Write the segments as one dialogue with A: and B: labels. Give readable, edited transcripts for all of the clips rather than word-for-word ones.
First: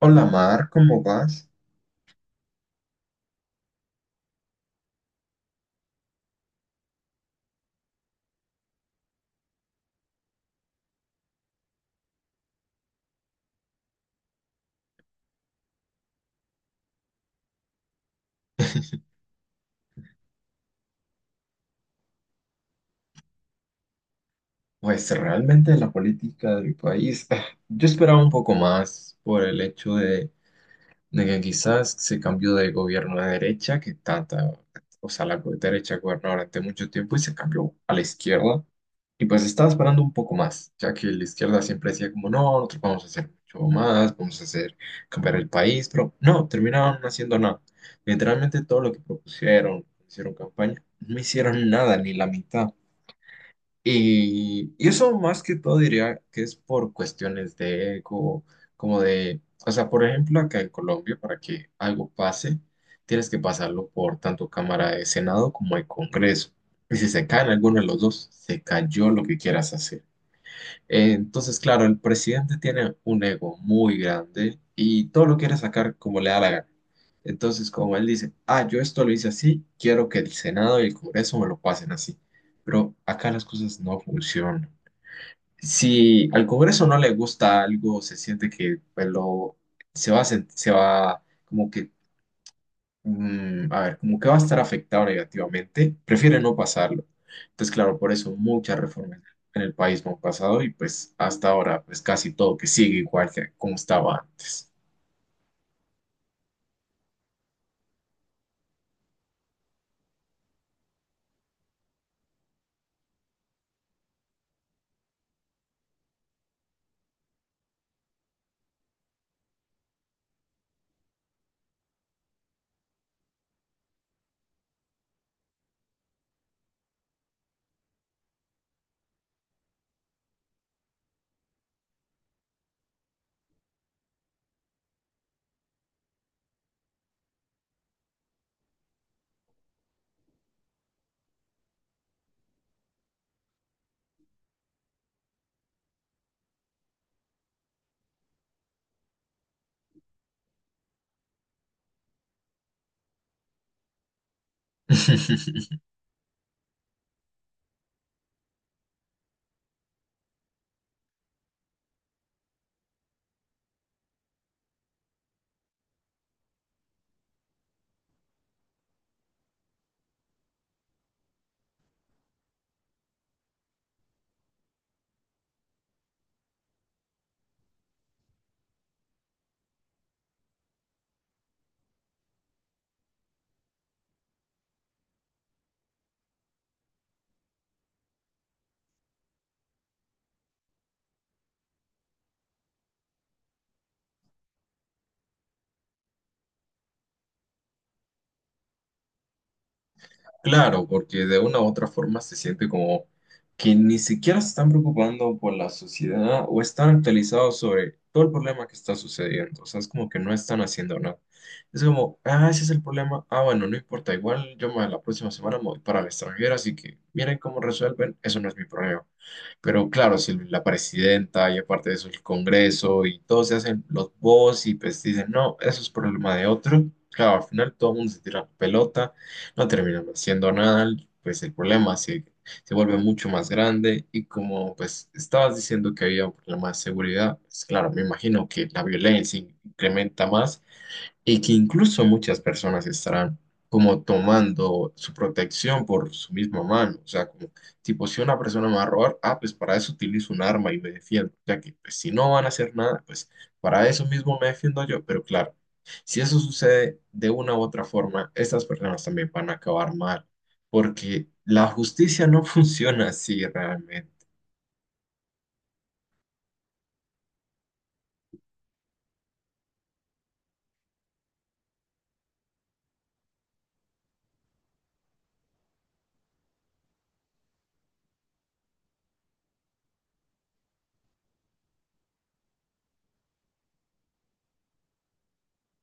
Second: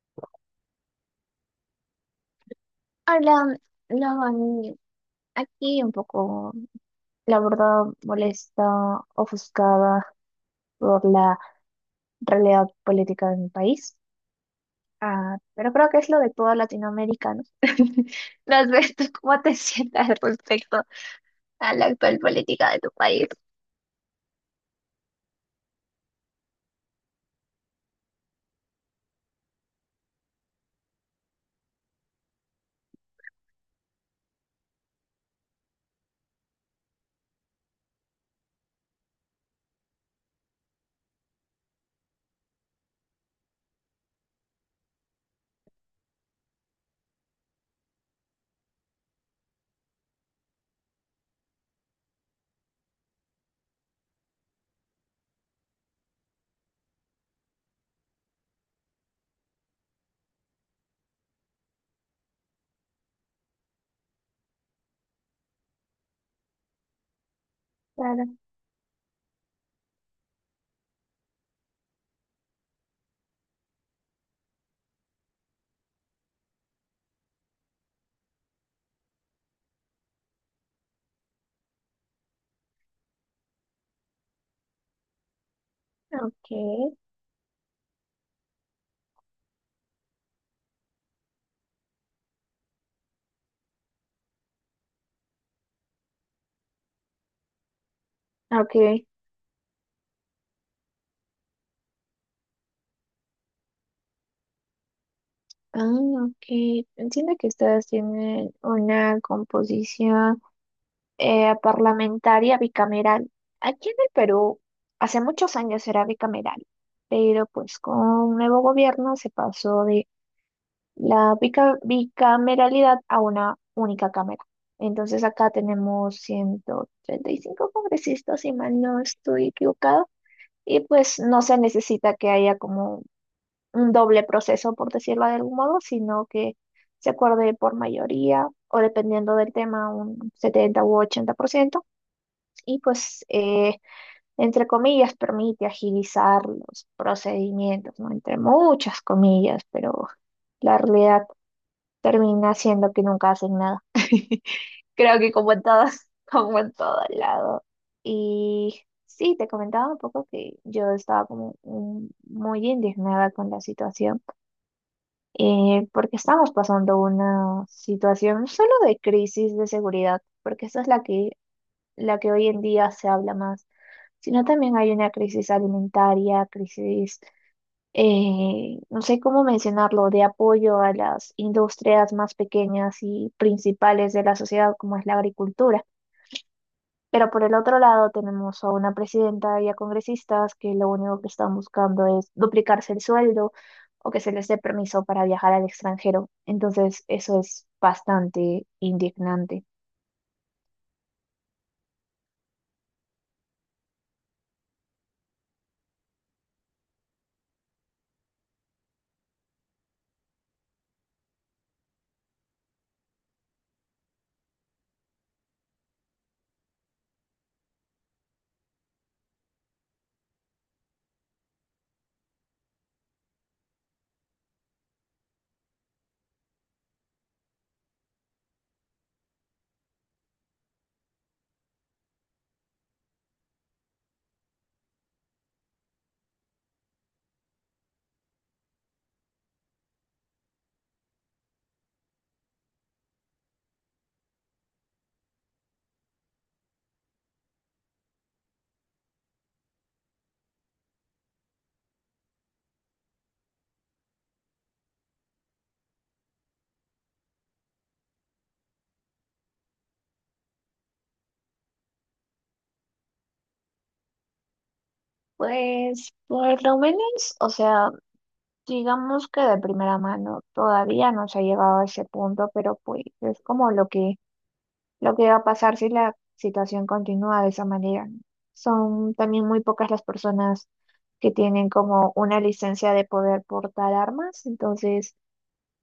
A: Hola Mar, ¿cómo vas?
B: Hablan, hablan aquí un poco, la verdad, molesta, ofuscada por la realidad política de mi país. Ah, pero creo que es lo de toda Latinoamérica, ¿no? No sé tú cómo te sientas respecto a la actual política de tu país.
A: Pues realmente la política de mi país, yo esperaba un poco más por el hecho de que quizás se cambió de gobierno de derecha, que tanta, o sea, la derecha gobernó durante mucho tiempo y se cambió a la izquierda. Y pues estaba esperando un poco más, ya que la izquierda siempre decía como, no, nosotros vamos a hacer mucho más, vamos a hacer cambiar el país, pero no, terminaron no haciendo nada. Literalmente todo lo que propusieron, hicieron campaña, no hicieron nada, ni la mitad. Y eso más que todo diría que es por cuestiones de ego, como de, o sea, por ejemplo, acá en Colombia, para que algo pase, tienes que pasarlo por tanto Cámara de Senado como el Congreso. Y si se caen alguno de los dos,
B: Claro.
A: se cayó lo que quieras hacer. Entonces, claro, el presidente tiene un ego muy grande y todo lo quiere sacar como le da la gana. Entonces, como él dice, yo esto lo hice así, quiero que el Senado y el Congreso me lo pasen así. Pero acá las cosas no funcionan. Si al
B: Ok,
A: Congreso no le gusta algo, se siente que pues, lo, se va, se va como que a ver, como que va a estar afectado negativamente, prefiere no pasarlo. Entonces, claro, por eso muchas
B: ok.
A: reformas en el país no han pasado y pues hasta ahora, pues casi todo que sigue igual que como estaba antes.
B: Ah, ok. Entiendo que ustedes tienen una composición, parlamentaria bicameral. Aquí en el Perú hace muchos años era bicameral, pero pues con un nuevo gobierno se pasó de la bicameralidad a una única cámara. Entonces acá tenemos 135 congresistas, si mal no estoy equivocado, y pues no se necesita que haya como un doble proceso, por decirlo de algún modo, sino que se acuerde por mayoría o dependiendo del tema, un 70 u 80% y pues, entre comillas, permite agilizar los procedimientos, ¿no? Entre muchas comillas, pero la realidad termina siendo que nunca hacen nada. Creo que como en todas, como en todo lado. Y sí, te comentaba un poco que yo estaba como muy indignada con la situación, porque estamos pasando una situación no solo de crisis de seguridad, porque esa es la que hoy en día se habla más, sino también hay una crisis alimentaria, crisis, no sé cómo mencionarlo, de apoyo a las industrias más pequeñas y principales de la sociedad, como es la agricultura. Pero por el otro lado tenemos a una presidenta y a congresistas que lo único que están buscando es duplicarse el sueldo o que se les dé permiso para viajar al extranjero. Entonces, eso es bastante indignante.
A: Claro, porque de una u otra forma se siente como que ni siquiera se están preocupando por la sociedad o están actualizados sobre todo el problema que está sucediendo. O sea, es como que no están haciendo nada. Es como, ah, ese es el problema. Ah, bueno, no importa. Igual yo la próxima semana me voy para el extranjero, así que miren cómo resuelven. Eso no es mi problema. Pero claro, si la presidenta y aparte de eso el Congreso y todos se hacen los voz y pues dicen, no, eso es problema de otro. Claro, al final todo el mundo se tira la pelota, no terminan haciendo nada, pues el problema se vuelve mucho más grande y como pues estabas diciendo que había un problema de seguridad, pues claro, me imagino que la violencia incrementa más y que incluso muchas personas estarán como tomando su protección por su misma mano. O sea, como tipo, si una persona me va a robar, ah, pues para eso utilizo un arma y me defiendo. Ya que pues, si no van a hacer nada, pues para eso mismo me defiendo yo. Pero claro, si eso sucede de una u otra forma, estas personas también van a acabar mal, porque la justicia no funciona así realmente.
B: Pues por lo menos, o sea, digamos que de primera mano todavía no se ha llegado a ese punto, pero pues es como lo que va a pasar si la situación continúa de esa manera, ¿no? Son también muy pocas las personas que tienen como una licencia de poder portar armas, entonces,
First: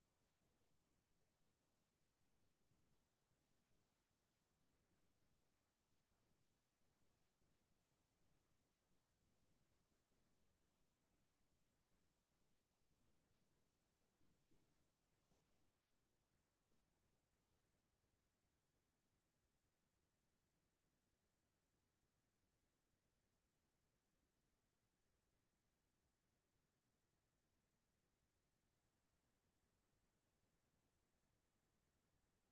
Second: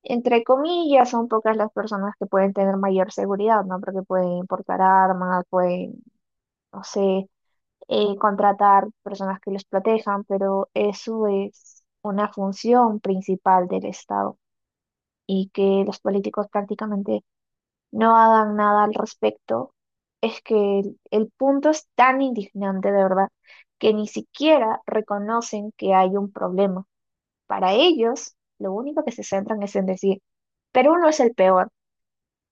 B: entre comillas, son pocas las personas que pueden tener mayor seguridad, ¿no? Porque pueden portar armas, pueden, no sé, contratar personas que los protejan, pero eso es una función principal del Estado y que los políticos prácticamente no hagan nada al respecto. Es que el punto es tan indignante, de verdad, que ni siquiera reconocen que hay un problema. Para ellos, lo único que se centran es en decir, Perú no es el peor.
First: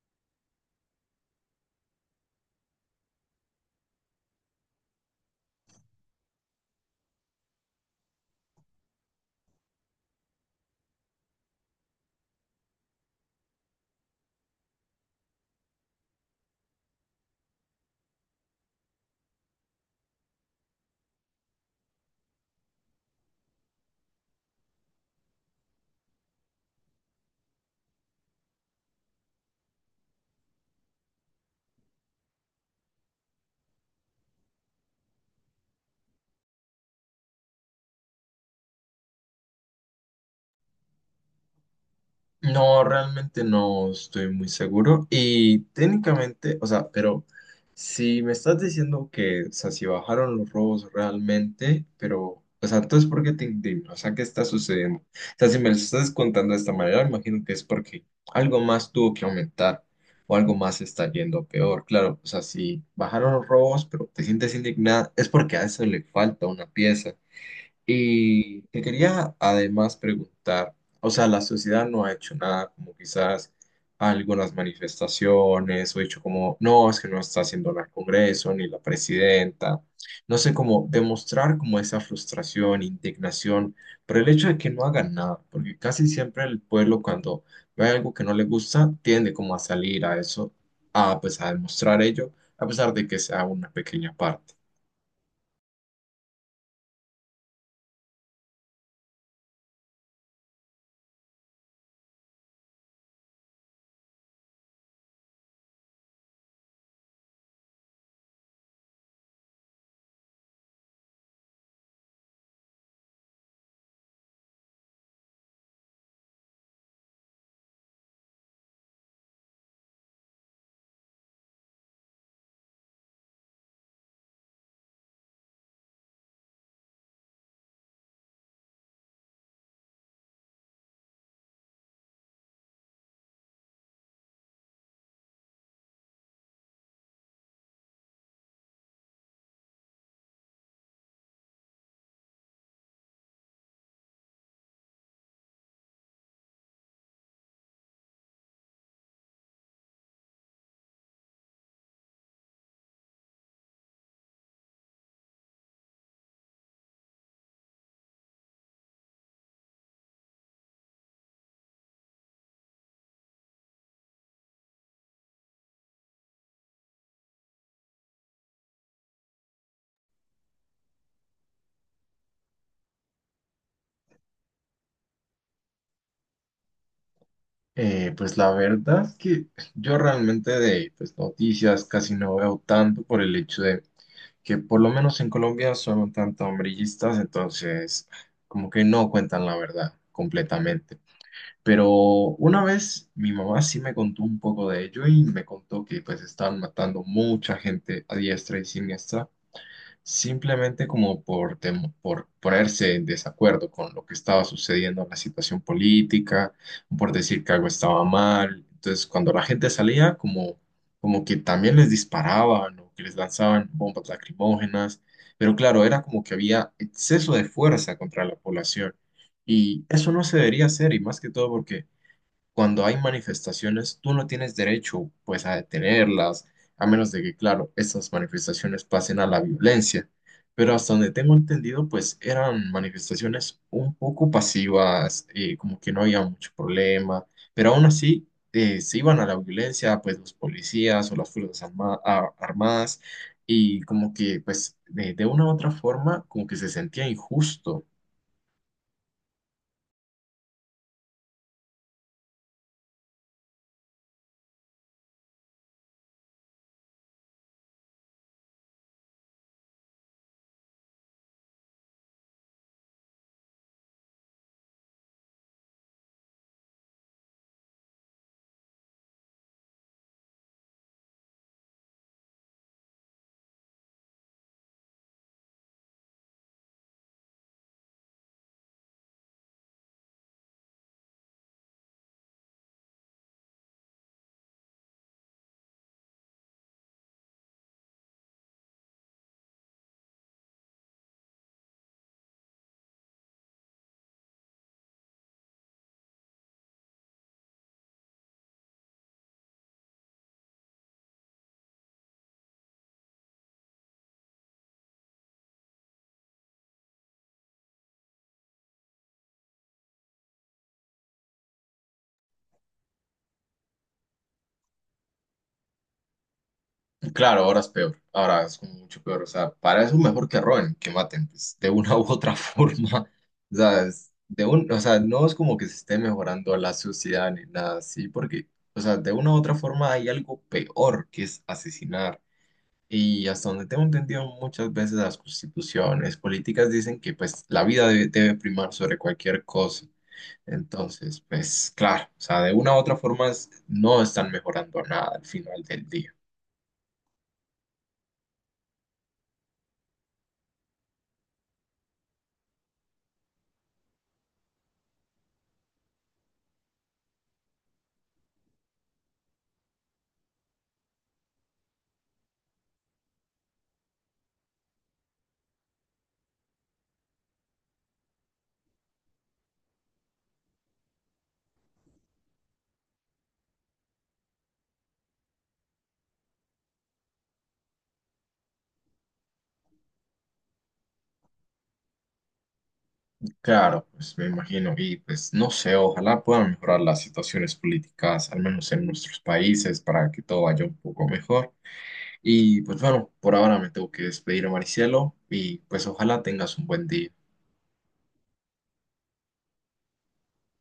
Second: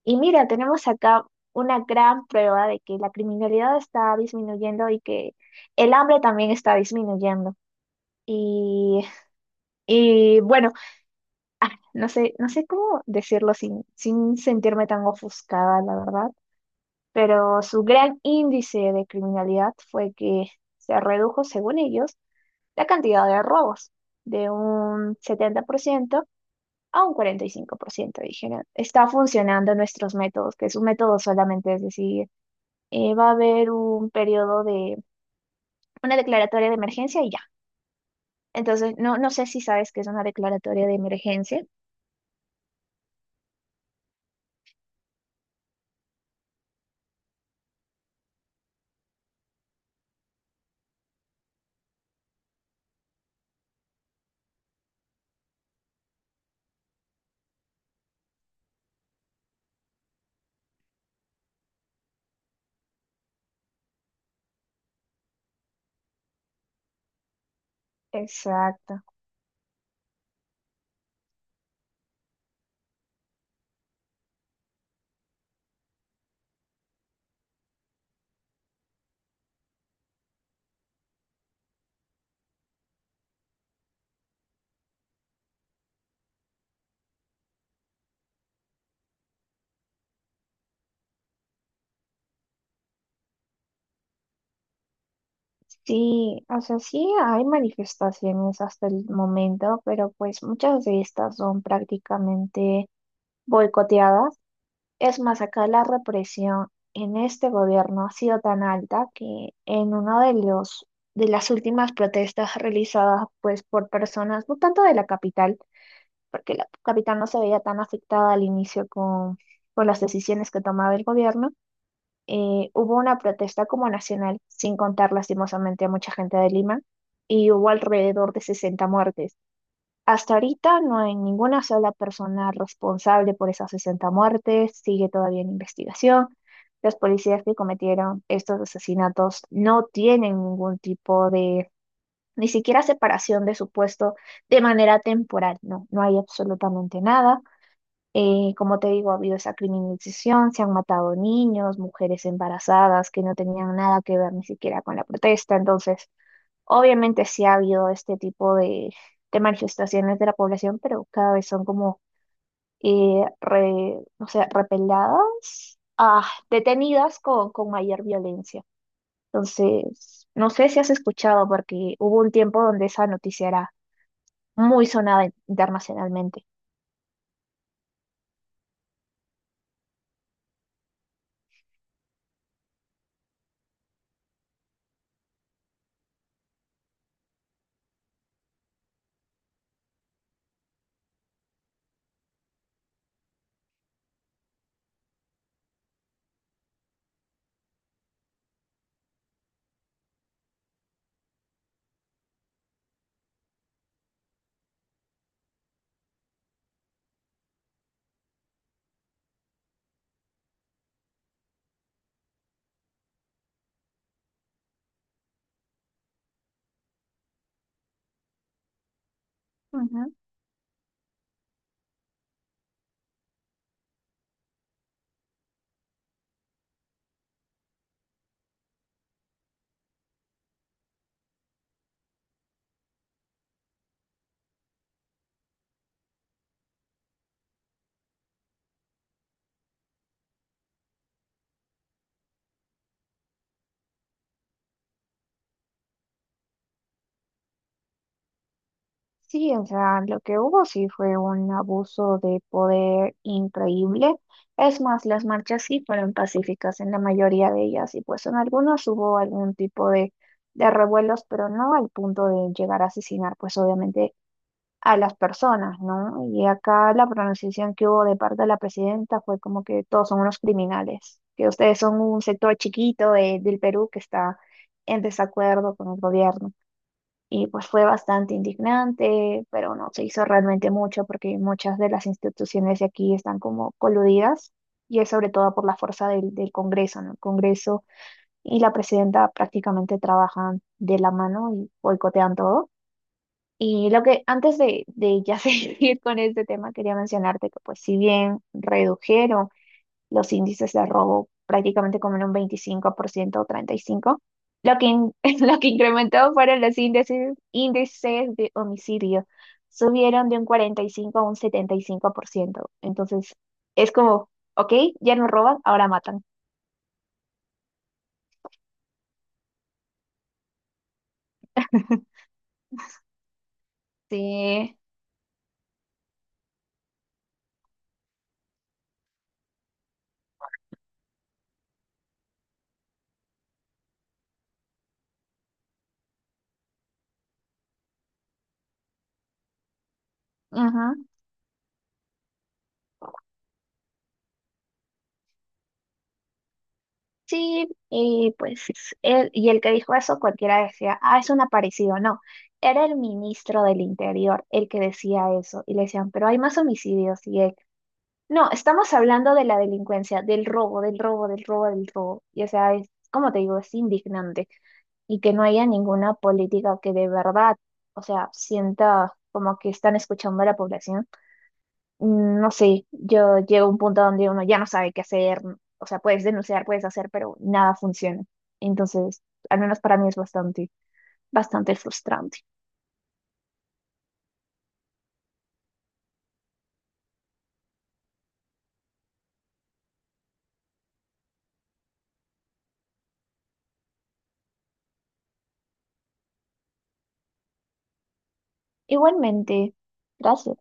B: Y mira, tenemos acá una gran prueba de que la criminalidad está disminuyendo y que el hambre también está disminuyendo. Y, y bueno, ah, no sé, cómo decirlo sin sentirme tan ofuscada, la verdad, pero su gran índice de criminalidad fue que se redujo, según ellos, la cantidad de robos de un 70% a un 45%, dijeron. Está funcionando nuestros métodos, que su método solamente es decir, va a haber un periodo de una declaratoria de emergencia y ya. Entonces, no, no sé si sabes que es una declaratoria de emergencia.
A: No, realmente no estoy muy seguro. Y técnicamente, o sea, pero si me estás diciendo que, o sea, si bajaron los robos realmente, pero, o sea, entonces, ¿por qué te indignas? O sea, ¿qué está sucediendo? O sea, si me lo estás contando de esta manera, imagino que es porque algo más tuvo que aumentar o algo más está yendo peor. Claro, o sea, si bajaron los robos, pero te sientes indignada, es porque a eso le falta una pieza. Y te
B: Exacto.
A: quería además preguntar, o sea, la sociedad no ha hecho nada, como quizás algunas manifestaciones, o hecho como, no, es que no está haciendo nada el Congreso, ni la presidenta, no sé cómo demostrar como esa frustración, indignación, pero el hecho de que no hagan nada, porque casi siempre el pueblo cuando ve algo que no le gusta, tiende como a salir a eso, a pues a demostrar ello, a pesar de que sea una pequeña parte.
B: Sí, o sea, sí hay manifestaciones hasta el momento, pero pues muchas de estas son prácticamente boicoteadas. Es más, acá la represión en este gobierno ha sido tan alta que en uno de los, de las últimas protestas realizadas pues por personas, no tanto de la capital, porque la capital no se veía tan afectada al inicio con las decisiones que tomaba el gobierno, hubo una protesta como nacional, sin contar lastimosamente a mucha gente de Lima, y hubo alrededor de 60 muertes. Hasta ahorita no hay ninguna sola persona responsable por esas 60 muertes, sigue todavía en investigación. Los policías que cometieron estos asesinatos no tienen ningún tipo de, ni siquiera separación de su puesto de manera temporal, no, no hay absolutamente nada. Como te digo, ha habido esa criminalización, se han matado niños, mujeres embarazadas que no tenían nada que ver ni siquiera con la protesta. Entonces, obviamente sí ha habido este tipo de manifestaciones de la población, pero cada vez son como, no sé, repeladas, ah, detenidas con mayor violencia. Entonces, no sé si has escuchado, porque hubo un tiempo donde esa noticia era muy sonada internacionalmente.
A: Pues la verdad es que yo realmente de pues, noticias casi no veo tanto por el hecho de que por lo menos en Colombia son un tanto hombrillistas, entonces como que no cuentan la verdad completamente. Pero una vez mi mamá sí me contó un poco de ello y me contó que pues estaban matando mucha gente a diestra y siniestra simplemente como por, por ponerse en desacuerdo con lo que estaba sucediendo en la situación política, por decir que algo estaba mal. Entonces, cuando la gente salía, como, como que también les disparaban o que les lanzaban bombas lacrimógenas, pero claro, era como que había exceso de fuerza contra la población. Y eso no se debería hacer, y más que todo porque cuando hay manifestaciones, tú no tienes derecho, pues, a detenerlas, a menos de que, claro, estas manifestaciones pasen a la violencia. Pero hasta donde tengo entendido, pues, eran manifestaciones un poco pasivas, como que no había mucho problema, pero aún así se iban a la violencia, pues, los policías o las fuerzas armadas, y como que, pues, de una u otra forma, como que se sentía injusto.
B: Sí, o sea, lo que hubo sí fue un abuso de poder increíble. Es más, las marchas sí fueron pacíficas en la mayoría de ellas y pues en algunas hubo algún tipo de revuelos, pero no al punto de llegar a asesinar pues obviamente a las personas, ¿no? Y acá la pronunciación que hubo de parte de la presidenta fue como que todos son unos criminales, que ustedes son un sector chiquito del Perú que está en desacuerdo con el gobierno. Y pues fue bastante indignante, pero no se hizo realmente mucho porque muchas de las instituciones de aquí están como coludidas, y es sobre todo por la fuerza del Congreso, ¿no? El Congreso y la presidenta prácticamente trabajan de la mano y boicotean todo. Y lo que antes de ya seguir con este tema, quería mencionarte que pues si bien redujeron los índices de robo prácticamente como en un 25% o 35%. Lo que, in- lo que incrementó fueron los índices, índices de homicidio. Subieron de un 45 a un 75%. Entonces, es como, ok, ya no roban, ahora matan.
A: Claro, ahora es peor, ahora es como mucho peor, o sea, para eso mejor que roben, que maten, pues, de una u otra forma, o sea, es de un,
B: Sí,
A: o sea, no es como que se esté mejorando la sociedad ni nada así, porque, o sea, de una u otra forma hay algo peor que es asesinar, y hasta donde tengo entendido muchas veces las constituciones políticas dicen que, pues, la vida debe primar sobre cualquier cosa,
B: ajá.
A: entonces, pues, claro, o sea, de una u otra forma no están mejorando nada al final del día.
B: Sí, y pues y el que dijo eso, cualquiera decía, ah, es un aparecido. No, era el ministro del Interior el que decía eso. Y le decían, pero hay más homicidios. Y él, no, estamos hablando de la delincuencia, del robo, del robo, del robo, del robo. Y o sea, es, como te digo, es indignante. Y que no haya ninguna política que de verdad, o sea, sienta como que están escuchando a la población. No sé, yo llego a un punto donde uno ya no sabe qué hacer. O sea, puedes denunciar, puedes hacer, pero nada funciona. Entonces, al menos para mí es bastante, bastante frustrante.
A: Claro, pues me imagino, y pues no sé, ojalá puedan mejorar las situaciones políticas, al menos en nuestros países, para que todo vaya un poco mejor. Y pues bueno, por ahora me tengo que despedir, Maricielo, y pues ojalá tengas un buen día.
B: Igualmente, gracias.